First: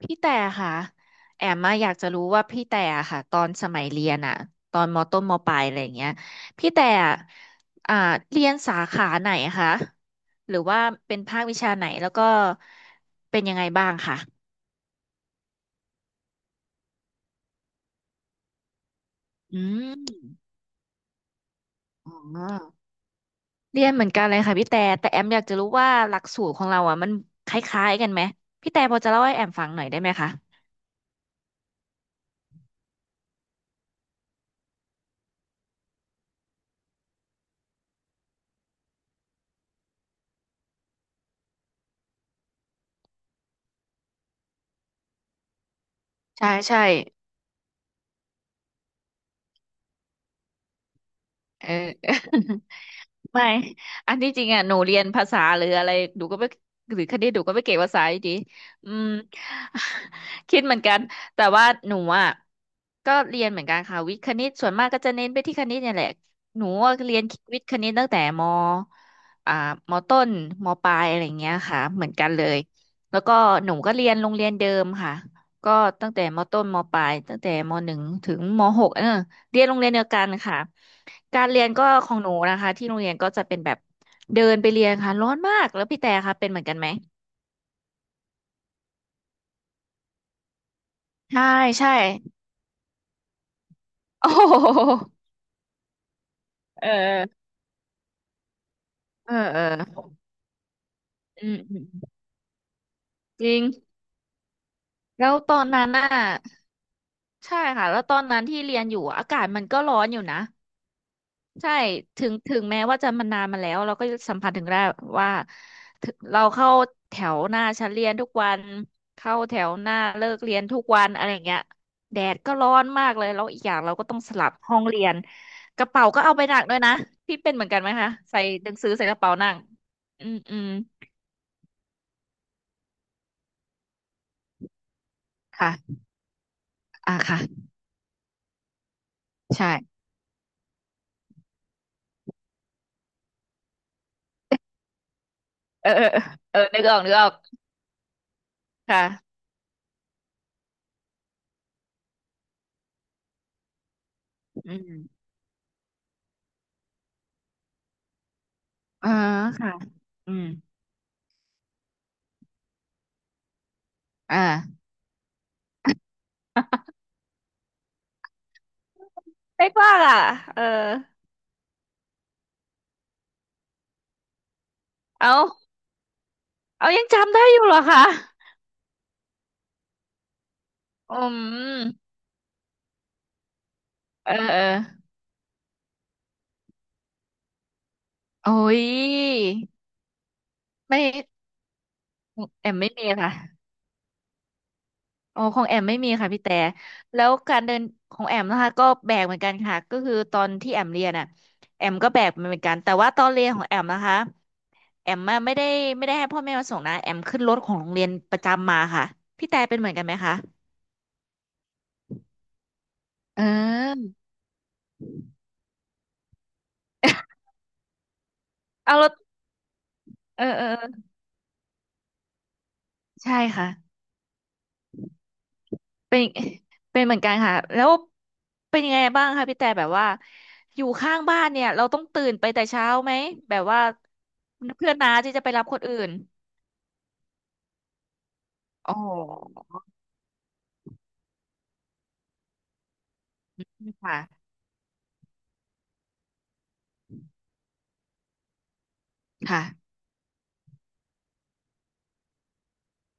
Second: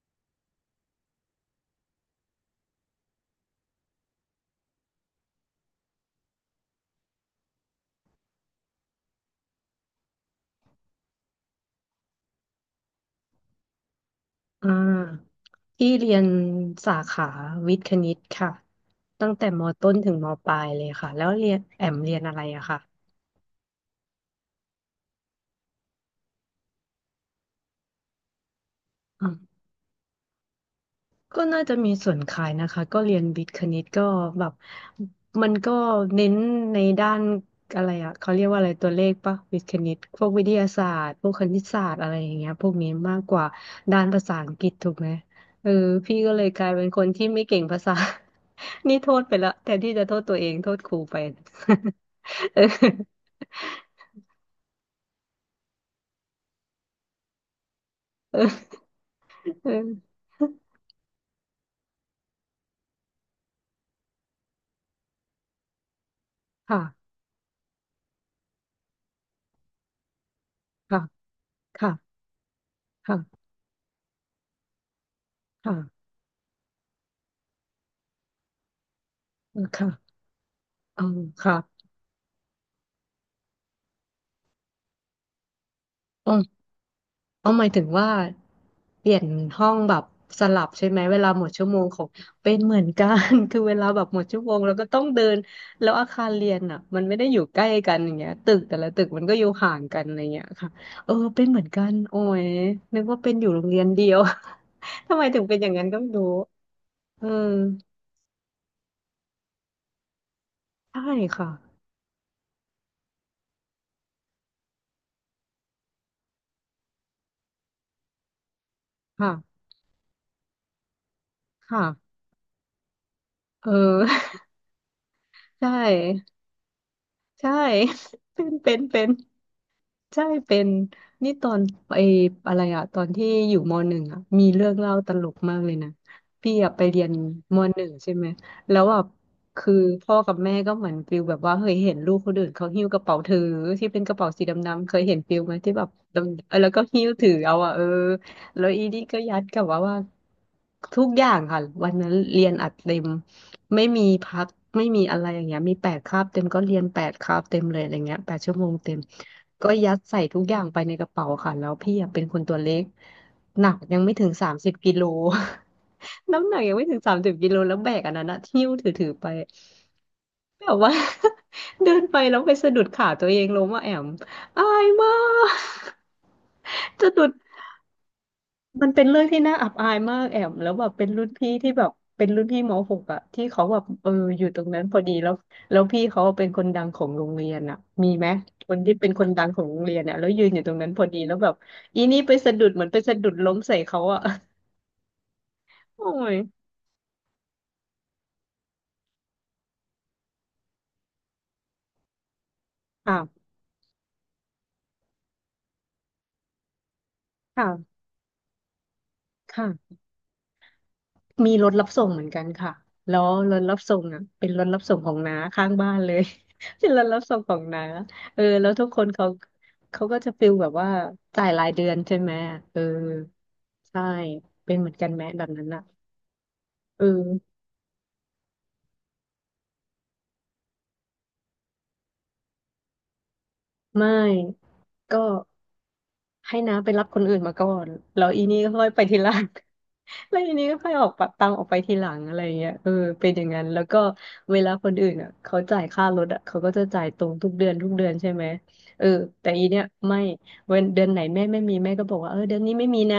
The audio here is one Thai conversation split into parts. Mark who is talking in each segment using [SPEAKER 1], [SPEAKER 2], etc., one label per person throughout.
[SPEAKER 1] พี่แต่ค่ะแอมมาอยากจะรู้ว่าพี่แต่อะค่ะตอนสมัยเรียนอะตอนมต้นมปลายอะไรอย่างเงี้ยพี่แต่อะอ่าเรียนสาขาไหนคะหรือว่าเป็นภาควิชาไหนแล้วก็เป็นยังไงบ้างค่ะ
[SPEAKER 2] อ่าที่เรียนสาขาวิทย์คณิตค่ะตั้งแต่ม
[SPEAKER 1] อื
[SPEAKER 2] ต้น
[SPEAKER 1] ม
[SPEAKER 2] ถึงมปลายเลยค่ะแล้วเรียนแอม
[SPEAKER 1] อ๋
[SPEAKER 2] เรี
[SPEAKER 1] อ
[SPEAKER 2] ยนอะไรอะค่ะ
[SPEAKER 1] เรียนเหมือนกันเลยค่ะพี่แต่แต่แอมอยากจะรู้ว่าหลักสูตรของเราอะมันคล้ายๆกันไหมพี่แต่พอจะเล่าให้แอมฟังหน่อยได้ไหมคะ
[SPEAKER 2] ก็น่าจะมีส่วนคล้ายนะคะก็เรียนวิทย์คณิตก็แบบมันก็เน้นในด้านอะไรอะเขาเรียกว่าอะไรตัวเลขปะวิทย์คณิตพวกวิทยาศาสตร์พวกคณิตศาสตร์อะไรอย่างเงี้ยพวกนี้มากกว่าด้านภาษาอังกฤษถูกไหมเออพี่ก็เลย
[SPEAKER 1] ใช่
[SPEAKER 2] กลาย
[SPEAKER 1] ใช่
[SPEAKER 2] เป็นคนที่ไม่เก่งภาษา นี่โทษไปละแทนที่จะโทษตัวเองโทษครูไป
[SPEAKER 1] เออ
[SPEAKER 2] เออ
[SPEAKER 1] ไม่อันที่จริงอ่ะหนูเรียนภาษาหรืออะไรหนูก็ไม่หรือคณิตหนูก็ไม่เก่งภาษาอยู่ดี
[SPEAKER 2] เออ
[SPEAKER 1] อืม
[SPEAKER 2] เออ
[SPEAKER 1] คิดเหมือนกันแต่ว่าหนูอ่ะก็เรียนเหมือนกันค่ะวิทย์คณิตส่วนมากก็จะเน้นไปที่คณิตเนี่ยแหละหนูอะ
[SPEAKER 2] ค่ะ
[SPEAKER 1] เรียนวิทย์คณิตตั้งแต่มอ่ามต้นมปลา
[SPEAKER 2] ค่ะ
[SPEAKER 1] ยอะไรอย่างเงี้ยค่ะเหมือน
[SPEAKER 2] ค่ะ
[SPEAKER 1] กันเลยแล้วก็
[SPEAKER 2] ค่ะ
[SPEAKER 1] หนูก็เรียนโรงเรียนเดิมค่ะก็
[SPEAKER 2] ค่ะ
[SPEAKER 1] ตั้งแต่มต้นมปลายตั้งแต่มหนึ่งถึงมหกเออเรียนโรงเรี
[SPEAKER 2] ค่ะ
[SPEAKER 1] ยนเดียวกันค่ะ
[SPEAKER 2] เออ
[SPEAKER 1] การ
[SPEAKER 2] ค่ะ
[SPEAKER 1] เรียน
[SPEAKER 2] เอ
[SPEAKER 1] ก็
[SPEAKER 2] อค่ะ
[SPEAKER 1] ของหนูนะคะที่โรงเรียนก็จะเป็นแบบเดินไปเรียนค่ะร้อนมากแล้วพี่แต่
[SPEAKER 2] อ๋อ
[SPEAKER 1] ค่ะเป็นเหมือนกันไหม
[SPEAKER 2] เอาหมายถึงว่าเปลี่ยนห้องแบบสลับใช่ไหมเวลาหม
[SPEAKER 1] ใช่
[SPEAKER 2] ดชั่วโมง
[SPEAKER 1] ใช่
[SPEAKER 2] ของเป็นเหมือนกัน คือเวลาแบบหม ด
[SPEAKER 1] โอ้โ
[SPEAKER 2] ชั่วโมงเราก็ต้อง
[SPEAKER 1] ห
[SPEAKER 2] เดินแล้วอาคารเรียนอ่ะ
[SPEAKER 1] เ
[SPEAKER 2] มันไม่ได้อ
[SPEAKER 1] ออ
[SPEAKER 2] ยู่ใกล้กันอย่างเงี้ยตึกแต่ละตึกมัน
[SPEAKER 1] เอ
[SPEAKER 2] ก็
[SPEAKER 1] อ
[SPEAKER 2] อยู่
[SPEAKER 1] เอ
[SPEAKER 2] ห่างกัน
[SPEAKER 1] อ
[SPEAKER 2] อะไรเงี้ยค่ะเออเป็
[SPEAKER 1] อื
[SPEAKER 2] นเห
[SPEAKER 1] ม
[SPEAKER 2] มือน
[SPEAKER 1] อื
[SPEAKER 2] กั
[SPEAKER 1] ม
[SPEAKER 2] นโอ้ยนึกว่าเป็นอ
[SPEAKER 1] จ
[SPEAKER 2] ยู่
[SPEAKER 1] ริ
[SPEAKER 2] โร
[SPEAKER 1] ง
[SPEAKER 2] งเรียนเดียว ทำไม
[SPEAKER 1] แล้ว
[SPEAKER 2] ถึง
[SPEAKER 1] ต
[SPEAKER 2] เป็น
[SPEAKER 1] อ
[SPEAKER 2] อ
[SPEAKER 1] น
[SPEAKER 2] ย่างนั้
[SPEAKER 1] นั้
[SPEAKER 2] น
[SPEAKER 1] น
[SPEAKER 2] ก็
[SPEAKER 1] น่ะ
[SPEAKER 2] ไม่รู้เออ
[SPEAKER 1] ใช่ค่ะแล้วตอนนั้นที่เรียนอยู่อากาศมันก็ร้อนอยู่นะ
[SPEAKER 2] ใช่ค่ะ
[SPEAKER 1] ใช่ถึงแม้ว่าจะมันนานมาแล้วเราก็สัมผัสถึงได้ว่าถึงเราเข้าแถวหน้าชั้นเรียนทุกวันเข้าแถ
[SPEAKER 2] ค่ะ
[SPEAKER 1] วหน้าเลิกเรียนทุกวันอะไรอย่างเงี้ย
[SPEAKER 2] ค่ะ
[SPEAKER 1] แดดก็ร้อนมากเลยแล้วอีก
[SPEAKER 2] เอ
[SPEAKER 1] อย่างเราก็ต้องส
[SPEAKER 2] อ
[SPEAKER 1] ลับห้องเรียน
[SPEAKER 2] ใช่
[SPEAKER 1] กระเป๋าก็เอาไปหนักด้วยนะพี่
[SPEAKER 2] ใช่
[SPEAKER 1] เป็นเหมือนกันไหมคะ ใส่
[SPEAKER 2] เป็น
[SPEAKER 1] หนั
[SPEAKER 2] เป็
[SPEAKER 1] ง
[SPEAKER 2] น
[SPEAKER 1] สือ
[SPEAKER 2] เป็
[SPEAKER 1] ใส่
[SPEAKER 2] น
[SPEAKER 1] กระเป๋าหนัก
[SPEAKER 2] ใช่
[SPEAKER 1] อืมอื
[SPEAKER 2] เป็
[SPEAKER 1] ม
[SPEAKER 2] นนี่ตอนไออะไรอะตอนที่อยู่มหนึ่งอะมีเรื่องเล่าตลกมากเลยนะ
[SPEAKER 1] ค่ะ
[SPEAKER 2] พี่อะไปเรียน
[SPEAKER 1] ค่ะ
[SPEAKER 2] มหนึ่งใช่ไหมแล้วอะ
[SPEAKER 1] ใช่
[SPEAKER 2] คือพ่อกับแม่ก็เหมือนฟิลแบบว่าเคยเห็นลูกคนอื่นเขาหิ้วกระเป๋าถือที่เป็นกระเป๋าสีดำๆเคยเห็นฟิลไหมที่แบ
[SPEAKER 1] เอ
[SPEAKER 2] บ
[SPEAKER 1] อเออ
[SPEAKER 2] ดำเอ
[SPEAKER 1] เอ
[SPEAKER 2] อ
[SPEAKER 1] อ
[SPEAKER 2] แล้ว
[SPEAKER 1] เออนึ
[SPEAKER 2] ก็
[SPEAKER 1] กออก
[SPEAKER 2] หิ้ว
[SPEAKER 1] นึกอ
[SPEAKER 2] ถื
[SPEAKER 1] อ
[SPEAKER 2] อ
[SPEAKER 1] ก
[SPEAKER 2] เอาอะเออแล้วอีนี่
[SPEAKER 1] ค่ะ
[SPEAKER 2] ก็ยัดกับว่าทุกอย่างค่ะวันนั้นเรียนอัดเต็มไม่มีพัก
[SPEAKER 1] อื
[SPEAKER 2] ไม่มีอะไร
[SPEAKER 1] ม
[SPEAKER 2] อย่างเงี้ยมีแปดคาบเต็มก็เรียนแปดคาบเต็มเลยอะไรเงี้ย8 ชั่วโมงเต็ม
[SPEAKER 1] อ่า
[SPEAKER 2] ก็
[SPEAKER 1] ค่ะ
[SPEAKER 2] ยัดใส่
[SPEAKER 1] อื
[SPEAKER 2] ทุก
[SPEAKER 1] ม
[SPEAKER 2] อย่างไปในกระเป๋าค่ะแล้วพี่อะเป็นคนตัวเล็กหนักยังไม่ถึง
[SPEAKER 1] อ่า
[SPEAKER 2] สามสิบกิโล น้ำหนักยังไม่ถึง30 กิโลแล้วแบกอันนั้นนะหิ้วถือไป
[SPEAKER 1] เป๊กว่าล่ะเออ
[SPEAKER 2] แบบว่า เดินไปแล้วไปสะดุดขาตัวเองล้มอะแอมอายมา
[SPEAKER 1] เอา
[SPEAKER 2] ก
[SPEAKER 1] เอา ยัง
[SPEAKER 2] จะดุด
[SPEAKER 1] จำได้อยู่เหรอคะ
[SPEAKER 2] มันเป็นเรื่องที่น่าอับอายมากแอมแล้วแบบ
[SPEAKER 1] อืม
[SPEAKER 2] เป็นรุ่นพี่มหกอะที่เขาแบบเออ
[SPEAKER 1] เออ
[SPEAKER 2] อยู่
[SPEAKER 1] เอ
[SPEAKER 2] ตร
[SPEAKER 1] อ
[SPEAKER 2] งนั้นพอดีแล้วพี่เขาเป็นคนดังของโรงเรียนอะมีไหม
[SPEAKER 1] โอ้
[SPEAKER 2] คน
[SPEAKER 1] ย
[SPEAKER 2] ที่เป็นคนดังของโรงเรียนอะแล้วยืนอยู่ตรงนั้น
[SPEAKER 1] ไม่
[SPEAKER 2] พอดีแล้วแบบอีนี่ไปสะดุ
[SPEAKER 1] แอ
[SPEAKER 2] ด
[SPEAKER 1] ม
[SPEAKER 2] เหมือ
[SPEAKER 1] ไม่
[SPEAKER 2] นไป
[SPEAKER 1] มี
[SPEAKER 2] สะดุ
[SPEAKER 1] ค่ะ
[SPEAKER 2] ดล้มใส่เขาอะ
[SPEAKER 1] โอ้ของแอมไม่
[SPEAKER 2] โอ้
[SPEAKER 1] มีค่ะ
[SPEAKER 2] ย
[SPEAKER 1] พี่แต่แล้วการเดินของแอมนะคะก็แบกเหมือนกันค่ะก็คือตอนที่แอมเรียนอ่ะแอมก็แบกมันเหมือนกันแต่ว่าตอนเรีย
[SPEAKER 2] ค่ะ
[SPEAKER 1] นของแอมนะคะแอมอะไม่ได้ให้พ่อแม่มาส่งนะแอมขึ้นรถของโรง
[SPEAKER 2] ค่ะ
[SPEAKER 1] เรียนประจำมาค่ะพี่แต่เป็นเหมือน
[SPEAKER 2] ค่ะ
[SPEAKER 1] กันไหมคะ
[SPEAKER 2] มีรถรับส่งเหมือนกันค่ะแล้ว
[SPEAKER 1] เ
[SPEAKER 2] รถรับส่ง
[SPEAKER 1] ออ
[SPEAKER 2] อ่ะเป็นรถรับส่งของน้าข้างบ้านเลย เป็นรถรับส่งของน้าเออแล้วทุก
[SPEAKER 1] เอา
[SPEAKER 2] ค
[SPEAKER 1] ร
[SPEAKER 2] น
[SPEAKER 1] ถ
[SPEAKER 2] เขาเขาก็จะ
[SPEAKER 1] เออ
[SPEAKER 2] ฟิล
[SPEAKER 1] เอ
[SPEAKER 2] แบ
[SPEAKER 1] อ
[SPEAKER 2] บ
[SPEAKER 1] เอ
[SPEAKER 2] ว่า
[SPEAKER 1] อ
[SPEAKER 2] จ่ายรายเดือนใช่ไหมเออ
[SPEAKER 1] ใช่ค่ะ
[SPEAKER 2] ใช่เป็นเหมือนกันแม้แบบนั้นอ่ะ
[SPEAKER 1] เป็นเป็
[SPEAKER 2] เอ
[SPEAKER 1] นเหมือนกันค่ะ
[SPEAKER 2] อ
[SPEAKER 1] แล้ว เป็นยังไงบ้างคะพี่แต่แบบว่าอยู่ข้างบ้านเนี่ยเราต้องตื่นไปแต่เช้าไหมแบบว่า
[SPEAKER 2] ไม่
[SPEAKER 1] เพื่อนน้า
[SPEAKER 2] ก็
[SPEAKER 1] ที่จะไปรับคนอื่น
[SPEAKER 2] ให้น้าไปรับคนอื่นมาก่อนแล้วอีนี่ก็ค่อย
[SPEAKER 1] อ๋
[SPEAKER 2] ไปทีหลัง
[SPEAKER 1] อ
[SPEAKER 2] แล้วอีนี่ก็ค่อยออกปะตามออกไปทีหลังอะไรอย่างเงี้ยเออเป็นอย่างนั้นแล้วก็
[SPEAKER 1] ค่ะ
[SPEAKER 2] เวลาคนอื่นอ่ะเขาจ่ายค่ารถอ่ะเขาก็จะจ่ายตรงทุกเดือนทุกเดือนใช่ไหมเออแต่อี
[SPEAKER 1] ค่ะ
[SPEAKER 2] เนี่ยไม่เว้นเดือนไหนแม่ไม่มีแม่ก็บอกว่าเออเดือนนี้ไม่มีนะ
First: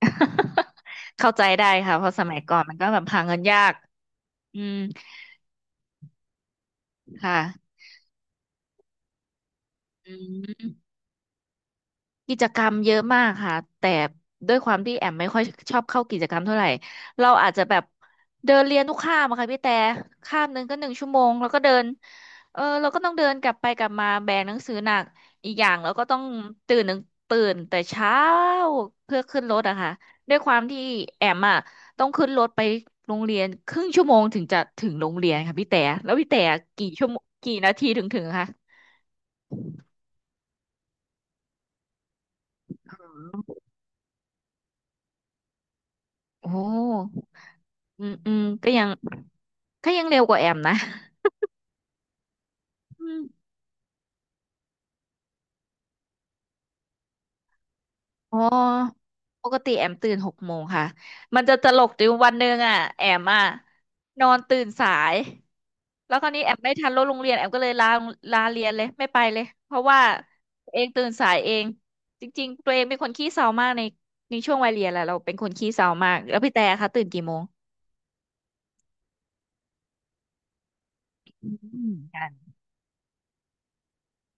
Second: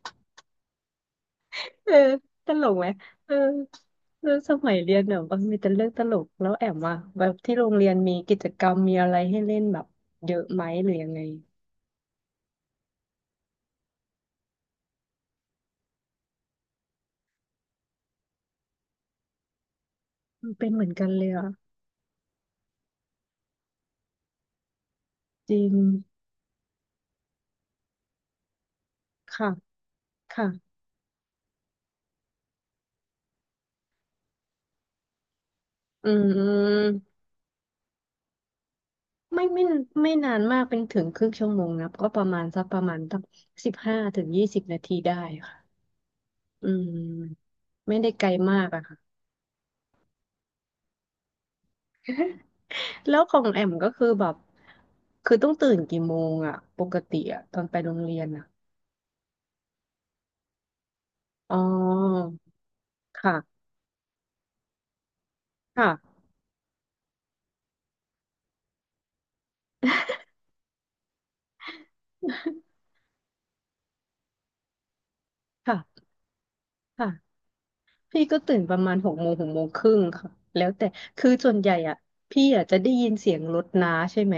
[SPEAKER 1] เข้าใจได้
[SPEAKER 2] เออ
[SPEAKER 1] ค่ะเพราะสมัย
[SPEAKER 2] ต
[SPEAKER 1] ก่อ
[SPEAKER 2] ล
[SPEAKER 1] นมั
[SPEAKER 2] ก
[SPEAKER 1] น
[SPEAKER 2] ไหม
[SPEAKER 1] ก็แบบหา
[SPEAKER 2] เออ
[SPEAKER 1] เงินยาก
[SPEAKER 2] เรื่องส
[SPEAKER 1] อื
[SPEAKER 2] มั
[SPEAKER 1] ม
[SPEAKER 2] ยเรียนเนี่ยมันมีแต่เรื่องตลกแล้วแอมว่าแบบที่โรง
[SPEAKER 1] ค่ะ
[SPEAKER 2] เรียนมีกิจกรรมมีอะไรให้เล่นแบบ
[SPEAKER 1] อื
[SPEAKER 2] เยอะไหมหรื
[SPEAKER 1] ม
[SPEAKER 2] อยังไง
[SPEAKER 1] กิจกรรมเยอะมากค่ะแต่ด้วยความที่แอมไม่ค่อยชอบเข้ากิจกรรมเท่าไหร่เราอาจจะแบบเดินเรียนทุกคาบอะค่ะพี่แต่คาบหนึ่ง
[SPEAKER 2] เป็น
[SPEAKER 1] ก็
[SPEAKER 2] เห
[SPEAKER 1] ห
[SPEAKER 2] มื
[SPEAKER 1] นึ่
[SPEAKER 2] อน
[SPEAKER 1] ง
[SPEAKER 2] กั
[SPEAKER 1] ชั่
[SPEAKER 2] น
[SPEAKER 1] วโม
[SPEAKER 2] เลย
[SPEAKER 1] ง
[SPEAKER 2] อ่ะ
[SPEAKER 1] แล้วก็เดินเออเราก็ต้องเดินกลับไปกลับมาแบกหนังสือหนักอี
[SPEAKER 2] จ
[SPEAKER 1] ก
[SPEAKER 2] ริ
[SPEAKER 1] อย่า
[SPEAKER 2] ง
[SPEAKER 1] งเราก็ต้องตื่นหนึ่งตื่นแต่เช้าเพื่อขึ้น
[SPEAKER 2] ค่ะ
[SPEAKER 1] รถอะค่ะด้วยความ
[SPEAKER 2] ค่ะ
[SPEAKER 1] ที่แอมอะต้องขึ้นรถไปโรงเรียนครึ่งชั่วโมงถึงจะถึงโรงเรียนค่ะพี่แต่
[SPEAKER 2] อื
[SPEAKER 1] แล้วพี่แต่กี่ชั่ว
[SPEAKER 2] ม
[SPEAKER 1] โมงกี่นาทีถึงถึงคะ
[SPEAKER 2] ไม่ไม่ไม่นานมากเป็นถึงครึ่งชั่วโมงนะก็ประมาณสักประมาณตั้ง15 ถึง 20 นาทีได้ค่ะ
[SPEAKER 1] โอ้
[SPEAKER 2] อืม ไม่
[SPEAKER 1] อื
[SPEAKER 2] ได้
[SPEAKER 1] ม
[SPEAKER 2] ไกล
[SPEAKER 1] อืม
[SPEAKER 2] มาก
[SPEAKER 1] ก็
[SPEAKER 2] อะ
[SPEAKER 1] ยัง
[SPEAKER 2] ค่ะ
[SPEAKER 1] ก็ยังเร็วกว่าแอมนะอื
[SPEAKER 2] แล้ว
[SPEAKER 1] ม
[SPEAKER 2] ของแอมก็คือแบบ คือต้องตื่นกี่โมงอะปกติอะตอนไปโรงเรียน
[SPEAKER 1] อ๋อ
[SPEAKER 2] อะ
[SPEAKER 1] ปกติแอมตื่นหกโมงค่ะมัน
[SPEAKER 2] อ๋
[SPEAKER 1] จะ
[SPEAKER 2] อ
[SPEAKER 1] ตลกจริงวันหนึ่งอ่ะแอมอ่ะ
[SPEAKER 2] ค่ะ
[SPEAKER 1] นอนตื่นสาย
[SPEAKER 2] ค่ะ
[SPEAKER 1] แล้วคราวนี้แอมไม่ทันรถโรงเรียนแอมก็เลยลาเรียนเลยไม่ไปเลยเพราะว่าตัวเองตื่นสายเองจริงๆตัวเองเป็นคนขี้เศร้ามากในช่วงวัยเรียนแหละเราเป็นคนขี้เศร้า
[SPEAKER 2] ค่ะ
[SPEAKER 1] มากแล้วพี่แต่คะตื่นกี่
[SPEAKER 2] ค่ะ
[SPEAKER 1] โมง
[SPEAKER 2] พี่ก็ตื่นประมาณ6 โมง 6 โมงครึ่งค่ะแล้วแต่คือ
[SPEAKER 1] อื
[SPEAKER 2] ส่วนใหญ่
[SPEAKER 1] ม
[SPEAKER 2] อ่ะ
[SPEAKER 1] กัน
[SPEAKER 2] พี่อ่ะจะได้ยินเสียงรถน้าใช่ไหม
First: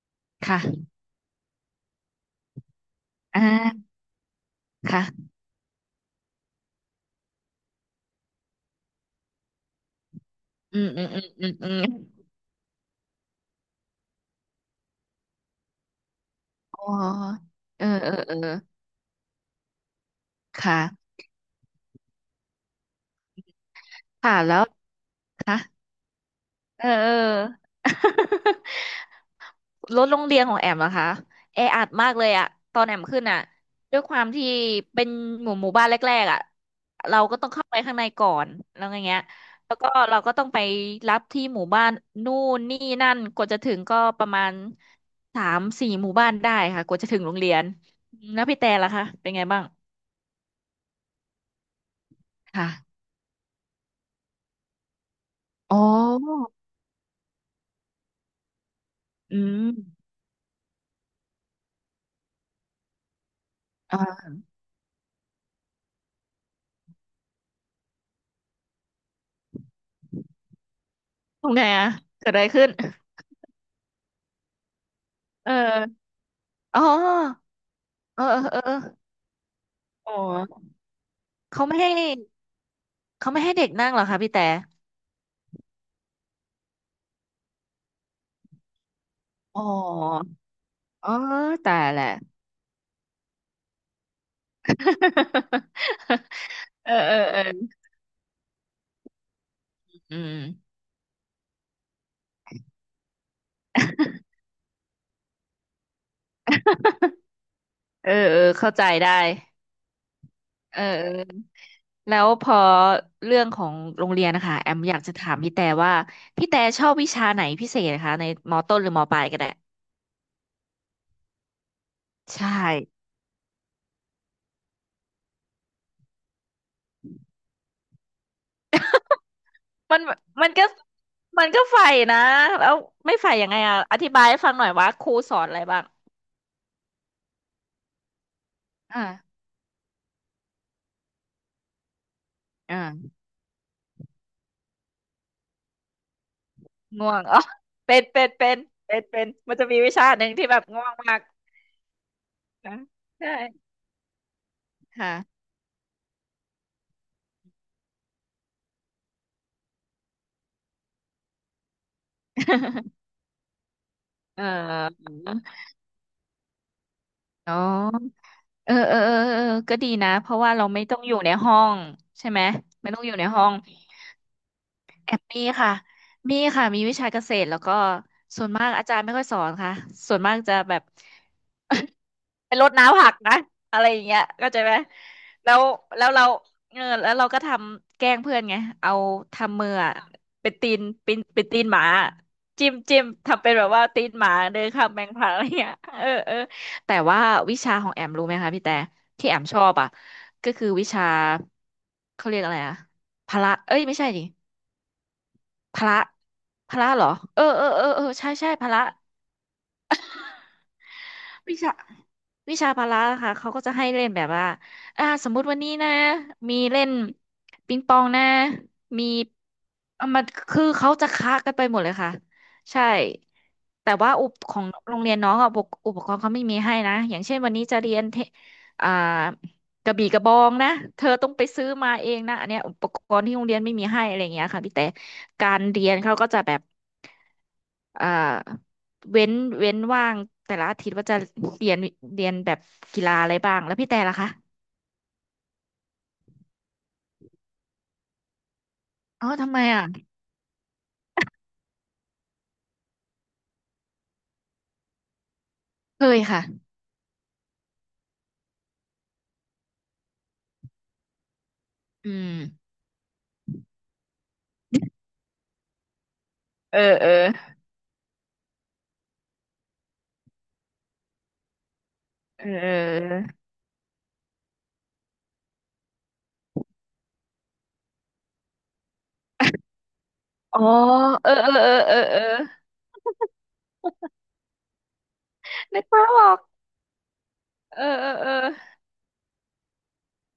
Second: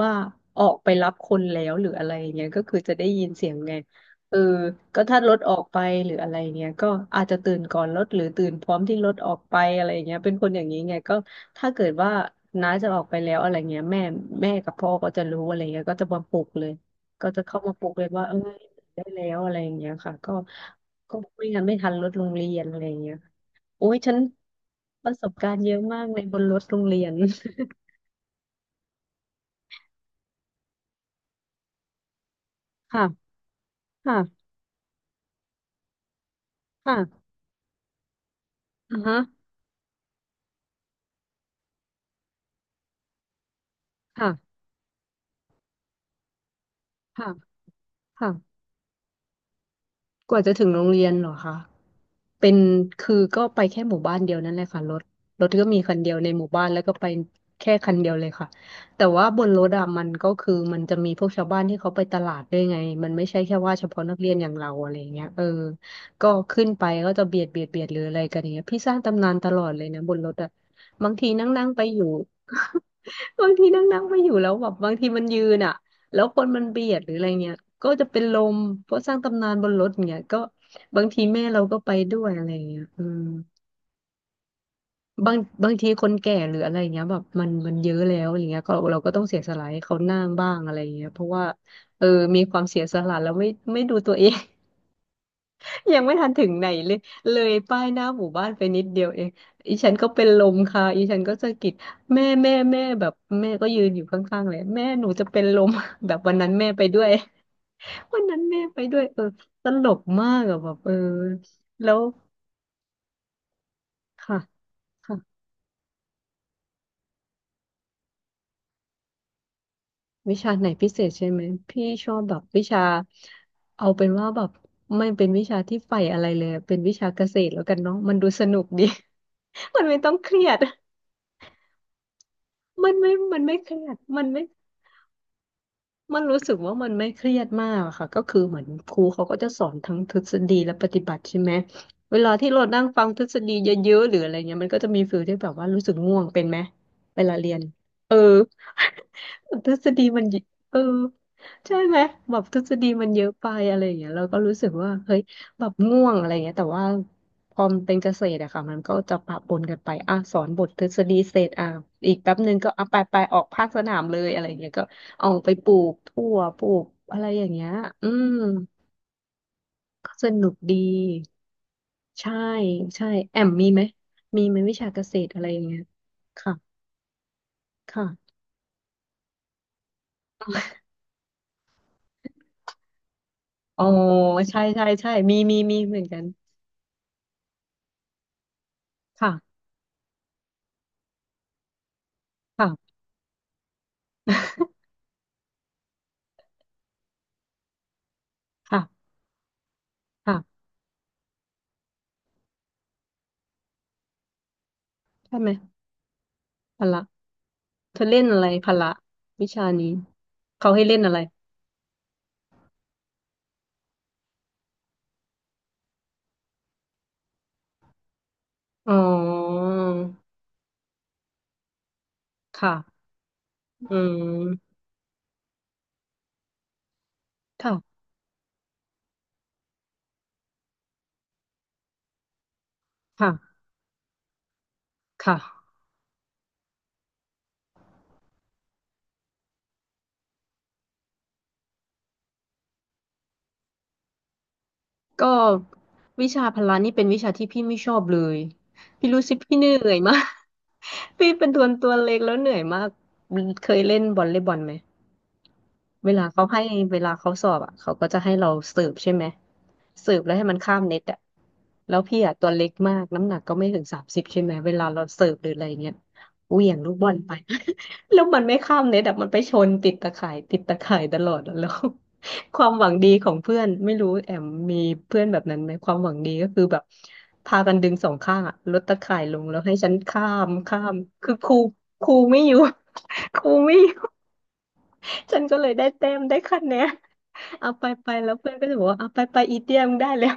[SPEAKER 2] ว่าออกไป
[SPEAKER 1] ค่ะ
[SPEAKER 2] รับคนแล้วหรืออะไรอย่างเงี้ยก็คือจะได้ยิน
[SPEAKER 1] อ่
[SPEAKER 2] เสียงไง
[SPEAKER 1] า
[SPEAKER 2] เออก็ถ้าร
[SPEAKER 1] ค่ะ
[SPEAKER 2] ถออกไปหรืออะไรเงี้ยก็อาจจะตื่นก่อนรถหรือตื่นพร้อมที่รถออกไปอะไรอย่างเงี้ยเป็นคนอย่าง
[SPEAKER 1] อื
[SPEAKER 2] นี้
[SPEAKER 1] ม
[SPEAKER 2] ไง
[SPEAKER 1] อืม
[SPEAKER 2] ก็
[SPEAKER 1] อืมอืมอื
[SPEAKER 2] ถ้า
[SPEAKER 1] ม
[SPEAKER 2] เกิดว่าน้าจะออกไปแล้วอะไรเงี้ยแม่กับพ่อก็จะรู้อะไรเงี้ย
[SPEAKER 1] อ๋อ
[SPEAKER 2] ก็จะเข้ามาป
[SPEAKER 1] เอ
[SPEAKER 2] ลุ
[SPEAKER 1] อ
[SPEAKER 2] กเล
[SPEAKER 1] เอ
[SPEAKER 2] ย
[SPEAKER 1] อ
[SPEAKER 2] ว่าเอ
[SPEAKER 1] เออ
[SPEAKER 2] อได้แล้วอะไรอย่างเงี้ยค่ะก็
[SPEAKER 1] ค่ะ
[SPEAKER 2] ก็ไม่งั้นไม่ทันรถโรงเรียนอะไรอย่างเงี้ยโอ้ยฉัน
[SPEAKER 1] ค่ะแล้ว
[SPEAKER 2] ประสบกา
[SPEAKER 1] ค่ะ
[SPEAKER 2] รณ์เยอะมากเลยบนรถโร
[SPEAKER 1] เอ
[SPEAKER 2] ง
[SPEAKER 1] อ
[SPEAKER 2] เรี ย
[SPEAKER 1] เอ
[SPEAKER 2] น
[SPEAKER 1] อ รถโรงเรียนของแอมอะคะแออัดมากเลยอะตอน แอมขึ้น
[SPEAKER 2] ค่ะ
[SPEAKER 1] อะด้วยความ
[SPEAKER 2] ค่ะ
[SPEAKER 1] ที่เป็นหมู่บ้านแรกๆอะเรา
[SPEAKER 2] ค่ะ
[SPEAKER 1] ก็ต้องเข้าไปข้างในก่อนแล้ว
[SPEAKER 2] อ่า
[SPEAKER 1] อย่าง
[SPEAKER 2] ฮะ
[SPEAKER 1] เงี้ยแล้วก็เราก็ต้องไปรับที่หมู่บ้านนู่นนี่นั่นกว่าจะถึงก็ป
[SPEAKER 2] ค่ะ
[SPEAKER 1] ระมาณสามสี่หมู่บ้านได้ค่ะกว่าจะถึง
[SPEAKER 2] ค่ะ
[SPEAKER 1] โรงเรียนอืม
[SPEAKER 2] ค่ะ
[SPEAKER 1] แล้วพี่แต่ล่ะคะเป็นไงบ้าง
[SPEAKER 2] กว่าจะถึงโรงเรียนเหรอคะเป็น
[SPEAKER 1] ค่ะ
[SPEAKER 2] คือก็ไปแค่หมู่บ้านเดียวนั่นแหละค่ะรถก็
[SPEAKER 1] อ๋อ
[SPEAKER 2] มีคันเดียวในหมู่บ้านแล้วก็ไปแค่คันเดียวเลยค่ะแต่ว่าบ
[SPEAKER 1] อื
[SPEAKER 2] นร
[SPEAKER 1] ม
[SPEAKER 2] ถอะมันก็คือมันจะมีพวกชาวบ้านที่เขาไปตลาดด้วยไงมันไม่ใช่แค่ว่าเฉ
[SPEAKER 1] อ่
[SPEAKER 2] พาะนัก
[SPEAKER 1] า
[SPEAKER 2] เรียนอย่างเราอะไรอย่างเงี้ยเออก็ขึ้นไปก็จะเบียดหรืออะไรกันอย่างเงี้ยพี่สร้างตำนานตลอดเลยนะบนรถอะบางทีนั่ง
[SPEAKER 1] ทำไง
[SPEAKER 2] นั่งไป
[SPEAKER 1] อะ
[SPEAKER 2] อยู่
[SPEAKER 1] เกิดอะไรขึ้น
[SPEAKER 2] บางทีนั่งนั่งไปอยู่แล้วแบบบางทีมันยื
[SPEAKER 1] เอ
[SPEAKER 2] นอะ
[SPEAKER 1] อ
[SPEAKER 2] แล้วคนมัน
[SPEAKER 1] อ๋อ
[SPEAKER 2] เบียดหรืออะไรเงี้ยก็จะเป็
[SPEAKER 1] เอ
[SPEAKER 2] น
[SPEAKER 1] อ
[SPEAKER 2] ล
[SPEAKER 1] เอ
[SPEAKER 2] ม
[SPEAKER 1] อเออ
[SPEAKER 2] เพราะสร้างตำนานบนรถ
[SPEAKER 1] อ๋
[SPEAKER 2] เงี้ยก็
[SPEAKER 1] อ
[SPEAKER 2] บางทีแม่เรา
[SPEAKER 1] เขา
[SPEAKER 2] ก็
[SPEAKER 1] ไม่ให้
[SPEAKER 2] ไปด้วยอะไรเงี้ยอืม
[SPEAKER 1] เขาไม่ให้เด็กนั่งเหรอคะพี่แต่
[SPEAKER 2] บางบางทีคนแก่หรืออะไรเงี้ยแบบมันเยอะแล้วอย่างเงี้ยก็เราก็ต้องเสียส
[SPEAKER 1] อ๋อ
[SPEAKER 2] ละให้เขานั่งบ้างอะไรเงี้ย
[SPEAKER 1] อ๋อ
[SPEAKER 2] เพราะว่า
[SPEAKER 1] ตายแห
[SPEAKER 2] เออ
[SPEAKER 1] ละ
[SPEAKER 2] มีความเสียสละแล้วไม่ดูตัวเอง ยังไม่ทันถึงไหน
[SPEAKER 1] เอ
[SPEAKER 2] เล
[SPEAKER 1] อ
[SPEAKER 2] ย
[SPEAKER 1] เออ
[SPEAKER 2] เล
[SPEAKER 1] เออ
[SPEAKER 2] ยป้ายหน้าหมู่บ้านไปนิดเดียวเองอีฉันก็
[SPEAKER 1] อื
[SPEAKER 2] เป็นลม
[SPEAKER 1] ม
[SPEAKER 2] ค่ะอีฉันก็สะกิดแม่แบบแม่ก็ยืนอยู่ข้างๆเลยแม่หนูจะเป็นลม แบบวันนั้นแม่ไปด้วย
[SPEAKER 1] เออ
[SPEAKER 2] วันนั้
[SPEAKER 1] เอ
[SPEAKER 2] น
[SPEAKER 1] อ
[SPEAKER 2] แม่
[SPEAKER 1] เข้า
[SPEAKER 2] ไป
[SPEAKER 1] ใจ
[SPEAKER 2] ด้วย
[SPEAKER 1] ได้
[SPEAKER 2] เออตลกมากอะแบบ
[SPEAKER 1] เออ
[SPEAKER 2] เออ
[SPEAKER 1] เออ
[SPEAKER 2] แล้ว
[SPEAKER 1] แล้วพอเรื่องของโรงเรียน
[SPEAKER 2] ค่ะ
[SPEAKER 1] นะคะแอมอยากจะถาม
[SPEAKER 2] ค่ะ
[SPEAKER 1] พี่แต่ว่าพี่แต่ชอบวิชาไหนพิเศษนะคะในมอต้นหรือมอปลายก็ได้
[SPEAKER 2] วิชาไหนพิเศษใช่ไหมพี่ชอบแบบ
[SPEAKER 1] ใช่
[SPEAKER 2] วิชาเอาเป็นว่าแบบไม่เป็นวิชาที่ใฝ่อะไรเลยเป็นวิชาเกษตรแล้วกันเนาะมันดูสนุกดี มันไม่
[SPEAKER 1] มัน
[SPEAKER 2] ต้องเครี
[SPEAKER 1] มั
[SPEAKER 2] ย
[SPEAKER 1] น
[SPEAKER 2] ด
[SPEAKER 1] ก็มันก็ใฝ่นะแล้วไม่ใฝ่
[SPEAKER 2] มัน
[SPEAKER 1] ยัง
[SPEAKER 2] ไม่
[SPEAKER 1] ไง
[SPEAKER 2] เค
[SPEAKER 1] อ่ะ
[SPEAKER 2] รีย
[SPEAKER 1] อ
[SPEAKER 2] ด
[SPEAKER 1] ธิบายให้ฟังหน่อยว่าครูสอนอะไรบ้าง
[SPEAKER 2] มันรู้สึกว่ามันไม่เครียดมากอะค่ะก็คือเหมือนครู
[SPEAKER 1] อ่า
[SPEAKER 2] เขาก็จะสอนทั้งทฤษฎีและปฏิบัติใช่ไหมเวลาที่เรา
[SPEAKER 1] อ่า
[SPEAKER 2] นั่งฟังทฤษฎีเยอะๆหรืออะไรเงี้ยมันก็จะมีฟีลที่แบบว่ารู้สึกง่วงเป็นไหม
[SPEAKER 1] ง่ว
[SPEAKER 2] เว
[SPEAKER 1] ง
[SPEAKER 2] ลา
[SPEAKER 1] อ๋อ
[SPEAKER 2] เรียน
[SPEAKER 1] เป็นเป็นเป็นเป็นมันจะ
[SPEAKER 2] ทฤ
[SPEAKER 1] มี
[SPEAKER 2] ษ
[SPEAKER 1] วิ
[SPEAKER 2] ฎี
[SPEAKER 1] ชาห
[SPEAKER 2] มัน
[SPEAKER 1] นึ่ง
[SPEAKER 2] เย
[SPEAKER 1] ที่แบบ
[SPEAKER 2] เออ
[SPEAKER 1] ง่วงมาก
[SPEAKER 2] ใช่ไหมแบบทฤษ
[SPEAKER 1] นะ
[SPEAKER 2] ฎีมันเยอะ
[SPEAKER 1] ใช่
[SPEAKER 2] ไปอะไรอย่างเงี้ยเราก็รู้สึกว่า
[SPEAKER 1] ค่ะ
[SPEAKER 2] เฮ้ยแบบง่วงอะไรเงี้ยแต่ว่าพอมันเป็นเกษตรอะค่ะมันก็จะปะปนกันไปอ่ะสอนบททฤษฎีเสร็จอ่ะอีกแป๊บนึงก็อ่ะไป ออกภาคสนามเลยอะ
[SPEAKER 1] เอ
[SPEAKER 2] ไรเงี้ยก็
[SPEAKER 1] อ
[SPEAKER 2] เอาไปปลูกถั่วปลูกอะไรอย่าง
[SPEAKER 1] อ๋อ
[SPEAKER 2] เงี้ยอืม
[SPEAKER 1] เออเออเออเออก็ดีนะ
[SPEAKER 2] ก็ส
[SPEAKER 1] เพราะ
[SPEAKER 2] นุ
[SPEAKER 1] ว่า
[SPEAKER 2] ก
[SPEAKER 1] เรา
[SPEAKER 2] ดี
[SPEAKER 1] ไม่ต้องอยู่ในห้องใช่
[SPEAKER 2] ใช่
[SPEAKER 1] ไหมไม่ต้อง
[SPEAKER 2] ใช่
[SPEAKER 1] อยู่ใน
[SPEAKER 2] แอ
[SPEAKER 1] ห้อ
[SPEAKER 2] ม
[SPEAKER 1] ง
[SPEAKER 2] มีไหมมีไหมวิชาเก
[SPEAKER 1] แอ
[SPEAKER 2] ษ
[SPEAKER 1] บ
[SPEAKER 2] ตร
[SPEAKER 1] มี
[SPEAKER 2] อะไรอย่าง
[SPEAKER 1] ค่ะ
[SPEAKER 2] เงี้ย
[SPEAKER 1] มี
[SPEAKER 2] ค่ะ
[SPEAKER 1] ค่ะมีวิชาเกษตรแล้วก็
[SPEAKER 2] ค่ะ
[SPEAKER 1] ส่วนมากอาจารย์ไม่ค่อยสอนค่ะส่วนมากจะแบบ เป็นรดน้ำผักนะอะ
[SPEAKER 2] อ๋อ
[SPEAKER 1] ไรอย่างเงี้ยเข้าใจ
[SPEAKER 2] ใช่
[SPEAKER 1] ไหม
[SPEAKER 2] ใช่ใช่มี
[SPEAKER 1] แล้ว
[SPEAKER 2] เหมือ
[SPEAKER 1] แล้
[SPEAKER 2] น
[SPEAKER 1] ว
[SPEAKER 2] กั
[SPEAKER 1] เรา
[SPEAKER 2] น
[SPEAKER 1] เออแล้วเราก็ทำแกล้งเพื่อนไงเอา
[SPEAKER 2] ค่ะ
[SPEAKER 1] ทำมืออะเป็นตีนเป็นตีนหมาจิ้ม
[SPEAKER 2] ค่ะ
[SPEAKER 1] จิ้มทำเป็นแบบว่าตีนหมาเดินข้ามแมงผาอะไรเงี้ยเออเออแต่ว่าวิชาของแอมรู้ไหมคะพี่แต่
[SPEAKER 2] ค่ะ
[SPEAKER 1] ที่แอมชอบอ่ะ
[SPEAKER 2] ค่ะ
[SPEAKER 1] ก็คือวิชาเขาเรียกอะไรอะพละเอ้ยไม่ใช่ดิ
[SPEAKER 2] ใช่ไหม
[SPEAKER 1] พละพ
[SPEAKER 2] พ
[SPEAKER 1] ละ
[SPEAKER 2] ละ
[SPEAKER 1] เหรอเออเออเออ
[SPEAKER 2] เธ
[SPEAKER 1] เอ
[SPEAKER 2] อ
[SPEAKER 1] อ
[SPEAKER 2] เล่น
[SPEAKER 1] ใช่
[SPEAKER 2] อะไร
[SPEAKER 1] ใช่พ
[SPEAKER 2] พ
[SPEAKER 1] ละ
[SPEAKER 2] ละวิชานี้เขาให้เล่นอะไร
[SPEAKER 1] วิชาวิชาพละค่ะเขาก็จะให้เล่นแบบว่าอ่าสมมุติวันนี้นะมีเล่นปิงปองนะ
[SPEAKER 2] อ๋อ
[SPEAKER 1] มีอ่ะมันคือเขาจะคะกันไปหมดเลยค่ะ
[SPEAKER 2] ค่ะ
[SPEAKER 1] ใช่แต่
[SPEAKER 2] อื
[SPEAKER 1] ว่าอุปของ
[SPEAKER 2] ม
[SPEAKER 1] โรงเรียนน้องอ่ะอุปกรณ์เขาไม่มีให้นะอย่างเช่นวันนี้จะเรีย
[SPEAKER 2] ค่ะ
[SPEAKER 1] นเทอ่ากระบี่กระบองนะเธอต้องไปซื้อมาเองนะอันเนี้ยอุปกรณ์ที่โรงเรีย
[SPEAKER 2] ค่ะ
[SPEAKER 1] นไม่มีให้อะไรอย่างเงี้ยค่ะพี่แต่การ
[SPEAKER 2] ค่ะ
[SPEAKER 1] เรียนเขาก็จะแบบ อ่าเว้นเว้นว่างแต่ละอาทิตย์ว่าจะเรียนเรียนแบบกีฬาอะไรบ้างแล้วพี่แต่ล่ะคะ
[SPEAKER 2] ก็วิชาพละนี่เป็นวิชาที่พี่ไม่ชอบเลยพี่รู้
[SPEAKER 1] อ๋อ
[SPEAKER 2] สึก
[SPEAKER 1] ทำ
[SPEAKER 2] พี่
[SPEAKER 1] ไม
[SPEAKER 2] เห
[SPEAKER 1] อ่ะ
[SPEAKER 2] นื่อยมาก พี่เป็นตัวเล็กแล้วเหนื่อยมากเคยเล่นบอลเล่บอลไหม
[SPEAKER 1] เค
[SPEAKER 2] เว
[SPEAKER 1] ย
[SPEAKER 2] ลา
[SPEAKER 1] ค่ะ
[SPEAKER 2] เขาให้เวลาเขาสอบอ่ะเขาก็จะให้เราสืบใช่ไหมสืบแล้วให้มันข้ามเน็ตอ่ะแล้ว
[SPEAKER 1] อื
[SPEAKER 2] พี่
[SPEAKER 1] ม
[SPEAKER 2] อ่ะตัวเล็กมากน้ำหนักก็ไม่ถึง30ใช่ไหมเวลาเราสืบหรืออะไรเงี้ยเหวี่ย
[SPEAKER 1] เอ
[SPEAKER 2] ง
[SPEAKER 1] อ
[SPEAKER 2] ลูกบ
[SPEAKER 1] เอ
[SPEAKER 2] อ
[SPEAKER 1] อ
[SPEAKER 2] ลไป แล้วมันไม่ข้ามเน็ตอ่ะมันไปชนติดตะข่ายตลอดอะแล้ว
[SPEAKER 1] เออ
[SPEAKER 2] ค
[SPEAKER 1] เอ
[SPEAKER 2] วามหวังดีของ
[SPEAKER 1] อ
[SPEAKER 2] เพื่อนไม่รู้แอมมีเพื่อนแบบนั้นไหมความหวังดีก็คือแบบพากันดึงสองข้างอ่ะลดตะข่ายลงแล้วให้ฉันข้าม
[SPEAKER 1] อ๋อเอ
[SPEAKER 2] คื
[SPEAKER 1] อ
[SPEAKER 2] อครู
[SPEAKER 1] เออเออเออเออ
[SPEAKER 2] ไม่อยู่ ครูไม่อยู่ ฉันก็เลย
[SPEAKER 1] นึ
[SPEAKER 2] ได้
[SPEAKER 1] กภา
[SPEAKER 2] แต็
[SPEAKER 1] พ
[SPEAKER 2] ม
[SPEAKER 1] ออ
[SPEAKER 2] ได้
[SPEAKER 1] ก
[SPEAKER 2] คะแนนเอา
[SPEAKER 1] เออ
[SPEAKER 2] ไป
[SPEAKER 1] เออเอ
[SPEAKER 2] แล้
[SPEAKER 1] อ
[SPEAKER 2] วเพื่อนก็จะบอกว่าเอาไปอีเตี้ยมึงได้แล้ว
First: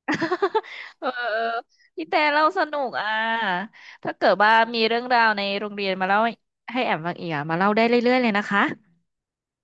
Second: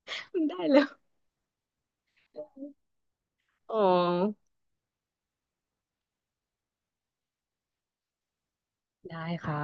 [SPEAKER 2] มึงได้ แล้ว
[SPEAKER 1] เออเออพี่แต่เล่าสนุกอ่ะ
[SPEAKER 2] อ๋อ
[SPEAKER 1] ถ้าเกิดว่ามีเรื่องราวในโรงเรียนมาเล่าให้แอมฟังอีกอ่ะมาเล่าได้เรื่อยๆเลยนะคะ
[SPEAKER 2] ได้ค่ะ